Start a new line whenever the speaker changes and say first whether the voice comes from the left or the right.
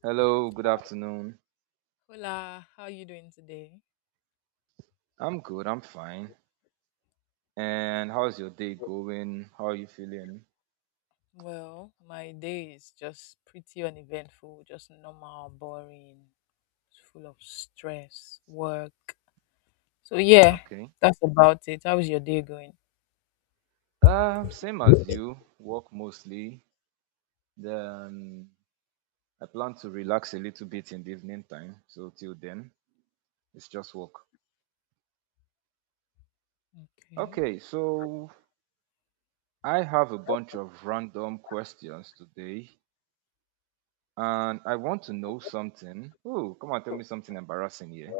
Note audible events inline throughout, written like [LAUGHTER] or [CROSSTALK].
right: Hello, good afternoon.
left: Hola, how you doing today?
right: I'm good, I'm fine. And how's your day going? How are you feeling?
left: Well, my day is just pretty uneventful, just normal, boring, full of stress, work. So yeah,
right: Okay.
left: that's about it. How's your day going?
right: Same as you, work mostly. Then I plan to relax a little bit in the evening time. So till then, it's just work.
left: Okay.
right: Okay, so I have a bunch of random questions today, and I want to know something. Oh, come on, tell me something embarrassing here.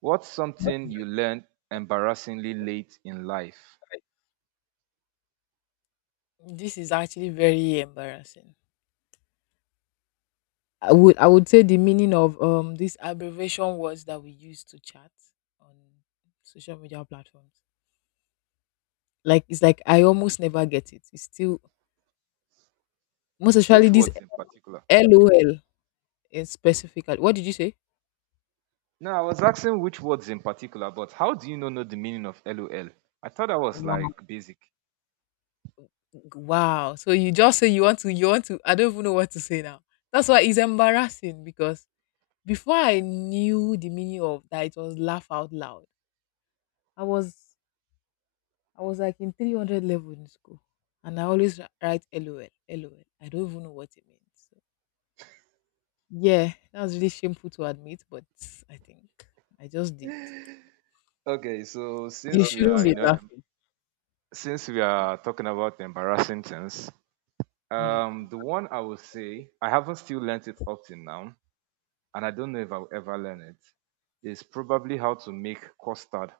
right: What's something you learned embarrassingly late in life?
left: This is actually very embarrassing. I would say the meaning of these abbreviation words that we use to chat on social media platforms. Like it's like I almost never get it. It's still most
right: Which
left: especially this
right: words in particular?
left: LOL in specifically. What did you say?
right: No, I was asking which words in particular, but how do you know the meaning of LOL? I thought that was
left: Wow.
right: like basic.
left: Wow. So you just say you want to I don't even know what to say now. That's why it's embarrassing because before I knew the meaning of that it was laugh out loud. I was I was like in 300 level in school and I always write LOL LOL. I don't even know what it means. So, yeah, that was really shameful to admit, but I think I just did.
right: Okay, so
left: You
right: since we
left: shouldn't
right: are, you
left: be
right: know,
left: laughing.
right: since we are talking about embarrassing things,
left: Mm.
right: the one I will say I haven't still learnt it up till now, and I don't know if I'll ever learn it, is probably how to make custard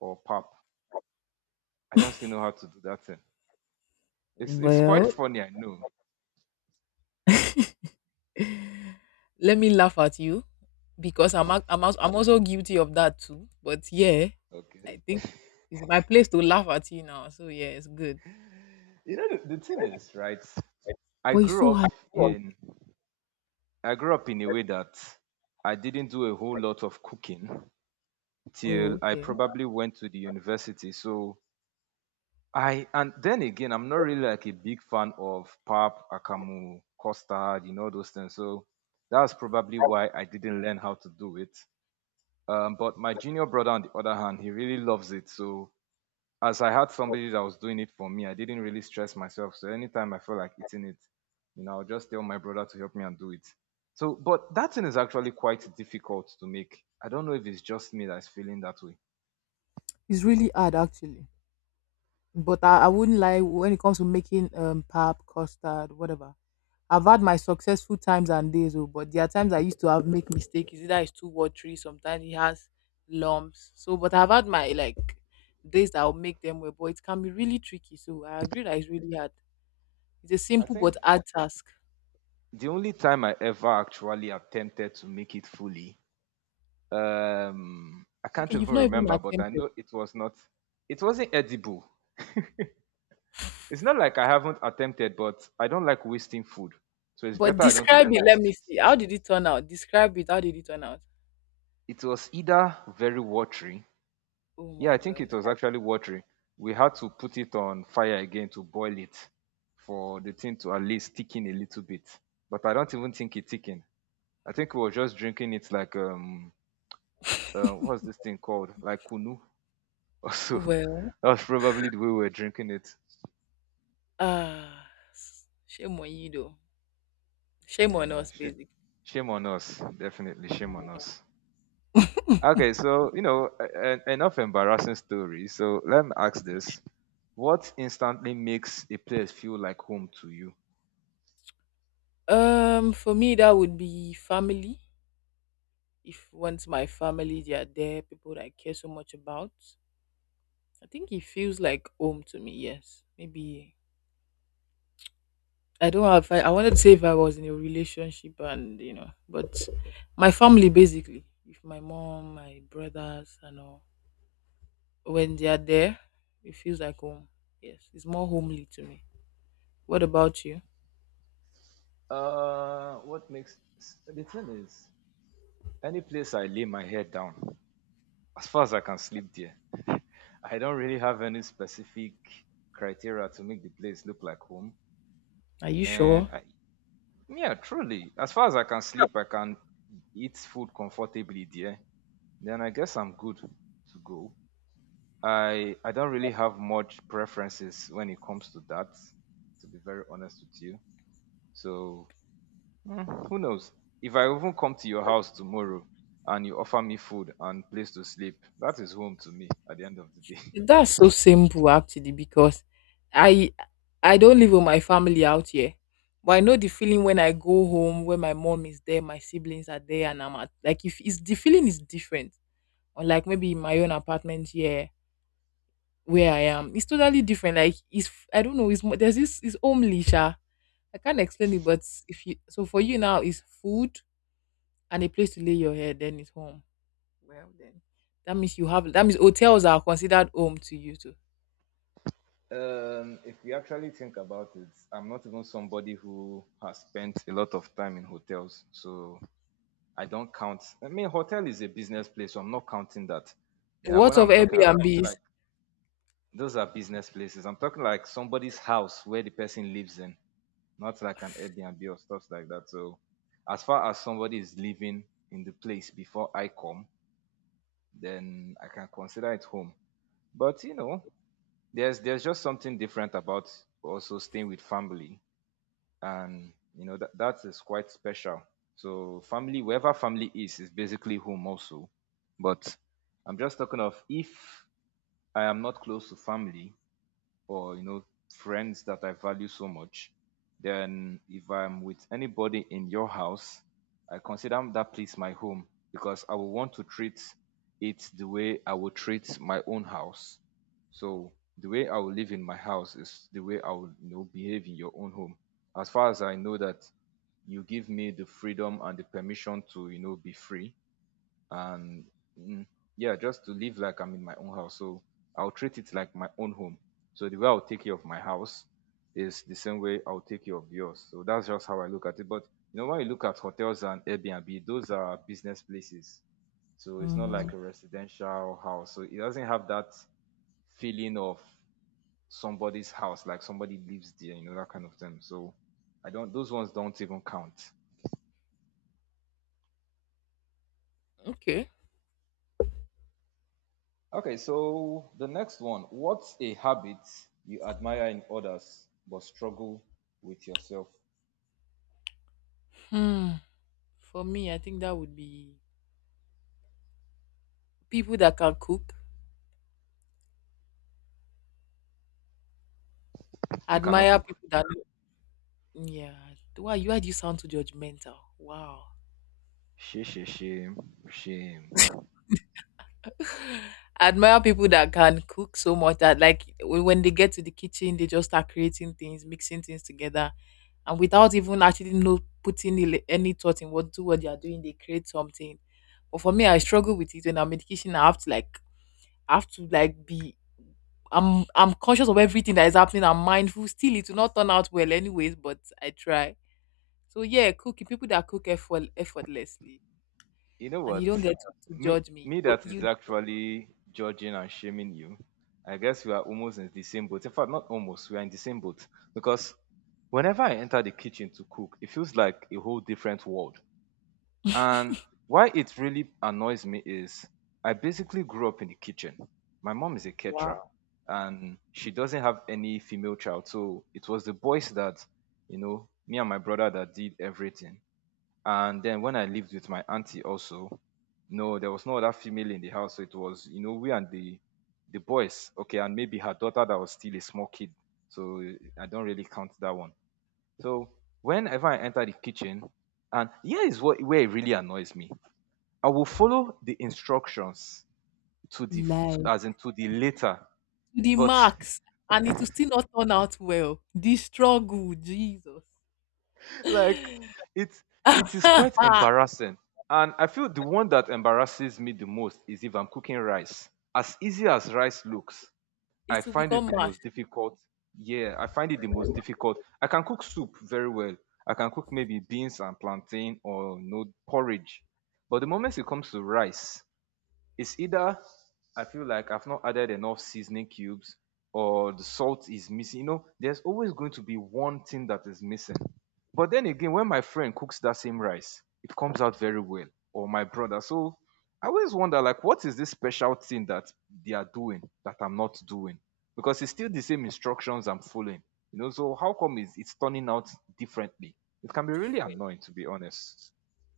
right: or pap. I don't still know how to do that thing. It's quite
left: Well,
right: funny, I know.
left: [LAUGHS] let me laugh at you because I'm also guilty of that too. But yeah,
right: Okay,
left: I think it's my place to laugh at you now. So yeah, it's good.
right: you know the thing is right. I
left: But it's
right: grew
left: so
right: up
left: hard.
right: in I grew up in a way that I didn't do a whole lot of cooking till
left: Oh,
right: I
left: okay.
right: probably went to the university. So I and then again, I'm not really like a big fan of pap, akamu, custard, you know those things. So that's probably why I didn't learn how to do it. But my junior brother, on the other hand, he really loves it. So as I had somebody that was doing it for me, I didn't really stress myself. So anytime I felt like eating it, you know, I'll just tell my brother to help me and do it. So but that thing is actually quite difficult to make. I don't know if it's just me that's feeling that way.
left: It's really hard actually. But I wouldn't lie when it comes to making pap, custard, whatever. I've had my successful times and days, oh, but there are times I used to have make mistakes. It's either it's two or three. Sometimes it has lumps. So, but I've had my like days that I'll make them well, but it can be really tricky. So I agree that it's really hard. It's a
right: I
left: simple
right: think
left: but hard task.
right: the only time I ever actually attempted to make it fully, I can't
left: Okay,
right: even
left: you've not even
right: remember, but I
left: attempted.
right: know it was not it wasn't edible. It's not like I haven't attempted, but I don't like wasting food, so it's
left: But
right: better I don't
left: describe
right: even
left: it. Let
right: waste it.
left: me see. How did it turn out? Describe it. How did it turn out?
right: It was either very watery.
left: Oh
right: Yeah, I
left: my
right: think it
left: God.
right: was actually watery. We had to put it on fire again to boil it for the thing to at least thicken a little bit. But I don't even think it thickened. I think we were just drinking it like what's this thing called? Like kunu or so. [LAUGHS]
left: Well,
right: That was probably the way we were drinking it.
left: ah, shame on you though. Shame on
right: Yeah,
left: us,
right: shame,
left: basically.
right: shame on us. Definitely shame on us. Okay, so you know, enough embarrassing stories. So let me ask this: what instantly makes a place feel like home to you?
left: For me, that would be family. If once my family they are there, people that I care so much about, I think it feels like home to me. Yes, maybe I don't have. I wanted to say if I was in a relationship and but my family basically, with my mom, my brothers, and all, when they are there, it feels like home. Yes, it's more homely to me. What about you?
right: What makes the thing is, any place I lay my head down, as far as I can sleep there, [LAUGHS] I don't really have any specific criteria to make the place look like home.
left: Are you
right: And
left: sure?
right: I, yeah, truly, as far as I can sleep, I can eat food comfortably there. Then I guess I'm good to go. I don't really have much preferences when it comes to that, to be very honest with you. So mm, who knows? If I even come to your house tomorrow and you offer me food and place to sleep, that is home to me at the end of the day. [LAUGHS]
left: That's so simple actually because I I don't live with my family out here. But I know the feeling when I go home when my mom is there, my siblings are there and I'm at like if it's the feeling is different. Or like maybe in my own apartment here where I am. It's totally different. Like it's I don't know, it's more there's this it's homely sha. I can't explain it, but if you so for you now it's food and a place to lay your head, then it's home. Well then. That means you have that means hotels are considered home to you too.
right: If we actually think about it, I'm not even somebody who has spent a lot of time in hotels, so I don't count. I mean, hotel is a business place, so I'm not counting that. You know, when
left: What of
right: I'm talking
left: Airbnbs?
right: like those are business places. I'm talking like somebody's house where the person lives in, not like an Airbnb or stuff like that. So as far as somebody is living in the place before I come, then I can consider it home. But you know, there's just something different about also staying with family, and you know that is quite special. So family, wherever family is basically home also. But I'm just talking of if I am not close to family, or you know friends that I value so much, then if I'm with anybody in your house, I consider that place my home because I will want to treat it the way I would treat my own house. So the way I will live in my house is the way I will, you know, behave in your own home. As far as I know that you give me the freedom and the permission to, you know, be free and mm, yeah, just to live like I'm in my own house. So I'll treat it like my own home. So the way I'll take care of my house is the same way I'll take care of yours. So that's just how I look at it. But you know, when you look at hotels and Airbnb, those are business places, so it's not
left: Hmm.
right: like a residential house, so it doesn't have that feeling of somebody's house, like somebody lives there, you know, that kind of thing. So I don't, those ones don't even count.
left: Okay.
right: Okay, so the next one. What's a habit you admire in others but struggle with yourself?
left: Hmm. For me, I think that would be people that can cook.
right: You cannot
left: Admire
right: cook.
left: people that. Yeah. Why? Why do you sound too judgmental? Wow.
right: Shame, shame, shame, shame.
left: [LAUGHS] Admire people that can cook so much that, like, when they get to the kitchen, they just start creating things, mixing things together, and without even actually know putting any thought in what they are doing, they create something. But for me, I struggle with it when I'm in the kitchen. I have to like be I'm conscious of everything that is happening. I'm mindful. Still, it will not turn out well, anyways. But I try. So yeah, cooking people that cook effortlessly,
right: You know
left: and you
right: what?
left: don't get to
right: Me,
left: judge me.
right: me
left: You,
right: that is
left: you
right: actually judging and shaming you. I guess we are almost in the same boat. In fact, not almost. We are in the same boat because whenever I enter the kitchen to cook, it feels like a whole different world. And why it really annoys me is I basically grew up in the kitchen. My mom is a caterer
left: wow,
right: and she doesn't have any female child. So it was the boys that, you know, me and my brother that did everything. And then when I lived with my auntie also, no, there was no other female in the house. So it was, you know, we and the boys, okay, and maybe her daughter that was still a small kid. So I don't really count that one. So whenever I enter the kitchen, and here is what where it really annoys me. I will follow the instructions to the,
left: Life.
right: as in to the later,
left: To the
right: but
left: max, and it will still not turn out well. The struggle, Jesus, [LAUGHS]
right: [LAUGHS] like
left: it
right: it it is quite embarrassing. And I feel the one that embarrasses me the most is if I'm cooking rice. As easy as rice looks, I
left: will
right: find it
left: become
right: the
left: much
right: most difficult. Yeah, I find it the most difficult. I can cook soup very well. I can cook maybe beans and plantain or no porridge. But the moment it comes to rice, it's either I feel like I've not added enough seasoning cubes or the salt is missing. You know, there's always going to be one thing that is missing. But then again, when my friend cooks that same rice, it comes out very well, or my brother. So I always wonder, like, what is this special thing that they are doing that I'm not doing? Because it's still the same instructions I'm following. You know, so how come is it's turning out differently? It can be really
left: different.
right: annoying, to be honest.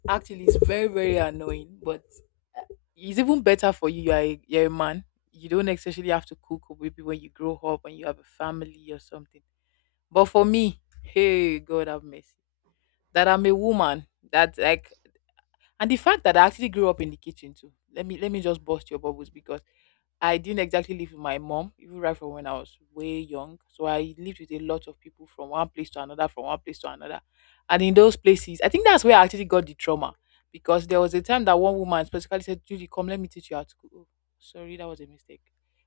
left: Actually, it's very very annoying, but it's even better for you. You're a man. You don't necessarily have to cook or maybe when you grow up and you have a family or something. But for me, hey, God have mercy. That I'm a woman. That like and the fact that I actually grew up in the kitchen too. Let me just bust your bubbles because I didn't exactly live with my mom, even right from when I was way young. So I lived with a lot of people from one place to another, from one place to another. And in those places, I think that's where I actually got the trauma because there was a time that one woman specifically said, "Judy, come, let me teach you how to cook. Oh, sorry, that was a mistake.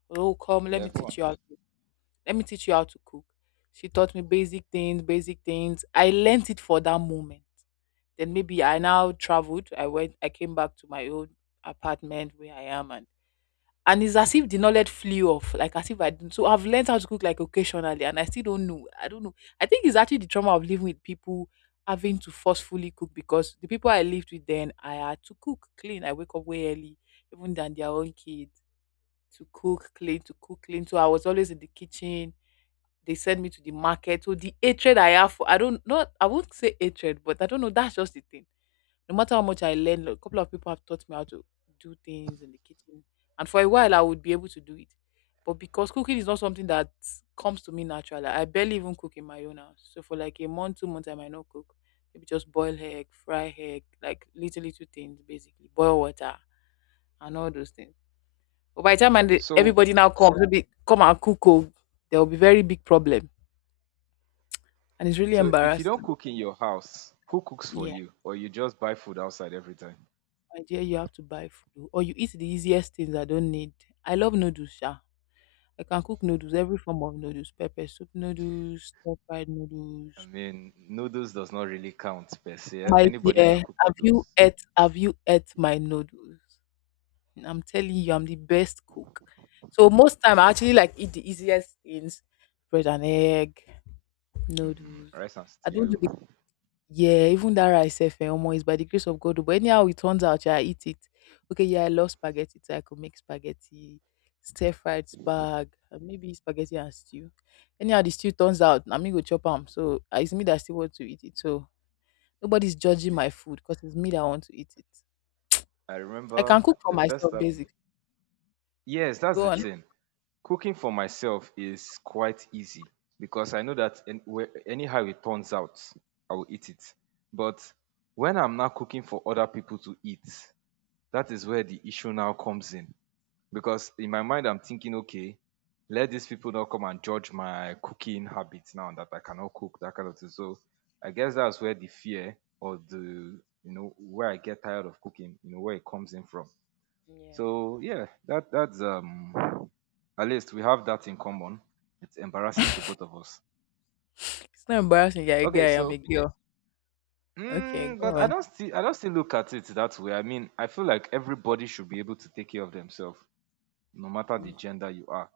left: Oh, come, let
right: Yeah,
left: me
right: go on.
left: teach you how to let me teach you how to cook." She taught me basic things, basic things. I learnt it for that moment. Then maybe I now traveled. I went, I came back to my own apartment where I am and it's as if the knowledge flew off, like as if I didn't. So I've learned how to cook like occasionally, and I still don't know. I don't know. I think it's actually the trauma of living with people having to forcefully cook because the people I lived with then I had to cook, clean. I wake up way early, even than their own kids, to cook, clean, to cook, clean. So I was always in the kitchen. They sent me to the market. So the hatred I have for I don't know. I won't say hatred, but I don't know. That's just the thing no matter how much I learned, a couple of people have taught me how to do things in the kitchen. And for a while, I would be able to do it. But because cooking is not something that comes to me naturally, I barely even cook in my own house. So for like a month, 2 months, I might not cook. Maybe just boil egg, fry egg, like little, little things, basically. Boil water and all those things. But by the time and
right: So
left: everybody now comes, maybe come and cook, oh, there will be very big problem, and it's really
right: So if you don't
left: embarrassing.
right: cook in your house, who cooks for
left: Yeah.
right: you? Or you just buy food outside every time?
left: My dear, you have to buy food or you eat the easiest things I don't need. I love noodles, sha. I can cook noodles, every form of noodles, pepper soup noodles, stir fried noodles.
right: I mean, noodles does not really count per se.
left: My
right: Anybody can
left: dear,
right: cook
left: have
right: noodles.
left: you ate have you ate my noodles? I'm telling you, I'm the best cook. So most time I actually like eat the easiest things. Bread and egg, noodles.
right: Rice and
left: I don't do.
right: stew.
left: Yeah, even that rice sef omo, is by the grace of God oh, but anyhow it turns out sha, I eat it. Okay, yeah, I love spaghetti so I could make spaghetti, stir-fried spag, and maybe spaghetti and stew. Anyhow the stew turns out na me go chop am, so it's me that still want to eat it, so nobody's judging my food because it's me that want to eat it.
right: I
left: I
right: remember
left: can cook for
right: the first
left: myself
right: time.
left: basically.
right: Yes, that's
left: Go
right: the
left: on.
right: thing. Cooking for myself is quite easy because I know that anyhow it turns out, I will eat it. But when I'm now cooking for other people to eat, that is where the issue now comes in because in my mind I'm thinking, okay, let these people not come and judge my cooking habits now, that I cannot cook, that kind of thing. So I guess that's where the fear or the, you know, where I get tired of cooking, you know, where it comes in from.
left: Yeah.
right: So yeah, that that's at least we have that in common. It's embarrassing to both of us.
left: It's not embarrassing you're a
right: Okay,
left: guy, I'm a
right: so
left: girl. Okay,
right: mm, but
left: go on. [LAUGHS]
right: I don't still look at it that way. I mean, I feel like everybody should be able to take care of themselves no matter the gender you are.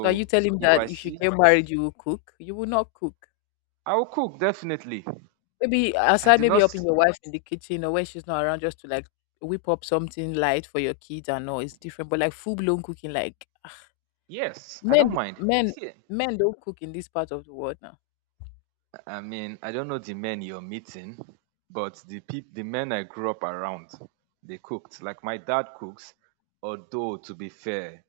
left: So are you telling me
right: if
left: that
right: I
left: if you
right: see
left: get married you will cook? You will not cook.
right: I'll cook definitely.
left: Maybe
right: I
left: aside,
right: do not.
left: maybe helping
right: S-
left: your wife in the kitchen or when she's not around, just to like whip up something light for your kids and all. It's different, but like full blown cooking, like
right: Yes, I
left: men,
right: don't mind.
left: men,
right: You see,
left: men don't cook in this part of the world now.
right: I mean, I don't know the men you're meeting, but the men I grew up around, they cooked. Like my dad cooks. Although to be fair,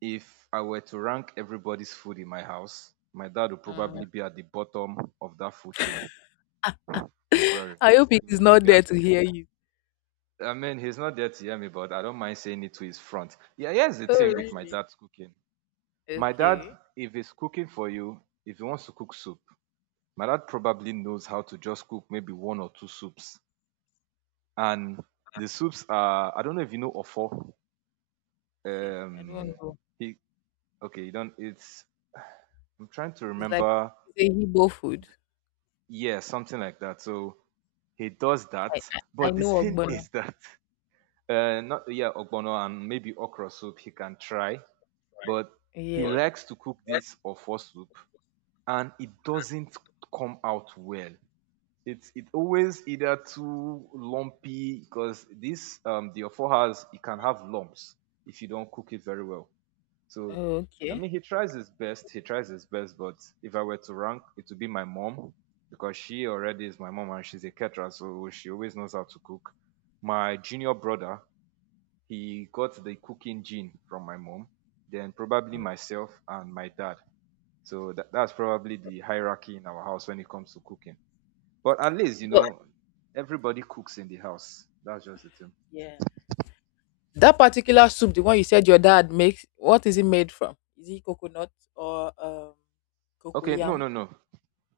right: if I were to rank everybody's food in my house, my dad would
left: Mm.
right: probably be at the bottom of that food chain. I'm sorry,
left: [LAUGHS] I hope
right: he'll
left: he's
right: he'll
left: not
right: be at.
left: there to hear you.
right: I mean, he's not there to hear me, but I don't mind saying it to his front. Yeah, here's the
left: Oh,
right: thing with my
left: really?
right: dad's cooking. My dad,
left: Okay.
right: if he's cooking for you, if he wants to cook soup, my dad probably knows how to just cook maybe one or two soups. And the soups are, I don't know if you know Ofo.
left: Okay. I don't
right: Um
left: know.
right: he Okay, you don't. It's I'm trying to
left: It's like
right: remember.
left: it's a Igbo food.
right: Yeah, something like that. So he does that.
left: I I
right: But the
left: know
right: thing [LAUGHS]
left: Ogbono.
right: is that not, yeah, ogbono and maybe okra soup he can try, but
left: Yeah.
right: he likes to cook this Ofo soup and it doesn't come out well. It's it always either too lumpy because this the ofo has, it can have lumps if you don't cook it very well. So
left: Oh,
right: I
left: okay.
right: mean, he tries his best, but if I were to rank, it would be my mom because she already is my mom and she's a caterer, so she always knows how to cook. My junior brother, he got the cooking gene from my mom, then probably
left: Oh,
right: myself and my dad. So that's probably the hierarchy in our house when it comes to cooking. But at least, you
left: but
right: know, everybody cooks in the house. That's just the thing.
left: yeah. That particular soup, the one you said your dad makes, what is it made from? Is it coconut or
right: Okay, no,
left: cocoyam?
right: no, no.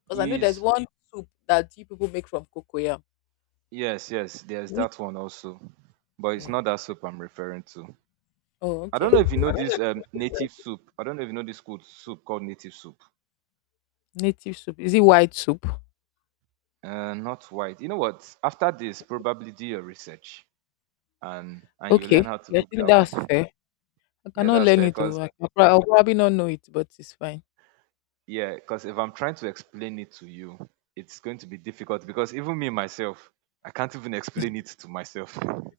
left: Because I know there's
right: Is
left: one soup that you people make from cocoyam.
right: Yes, yes, there's
left: Is it?
right: that one also. But it's
left: Yeah.
right: not that soup I'm referring to.
left: Oh,
right: I
left: okay.
right: don't know if you know this native soup. I don't know if you know this good soup called native soup.
left: Native soup. Is it white soup?
right: Not white. You know what? After this, probably do your research and you learn
left: Okay.
right: how to
left: Yeah, I
right: cook
left: think
right: that one.
left: that's fair. I
right: Yeah,
left: cannot
right: that's
left: learn
right: fair.
left: it though.
right: Cause
left: I'll probably not know it, but it's fine.
right: Yeah, cause if I'm trying to explain it to you, it's going to be difficult because even me myself, I can't even
left: It's
right: explain it to myself. [LAUGHS]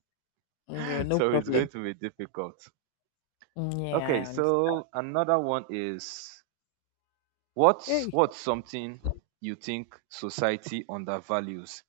left: real,
right: [LAUGHS]
left: no
right: So it's going
left: problem.
right: to be difficult.
left: Mm,
right: Okay,
left: yeah, I
right: so another one is
left: understand.
right: what's something you think society undervalues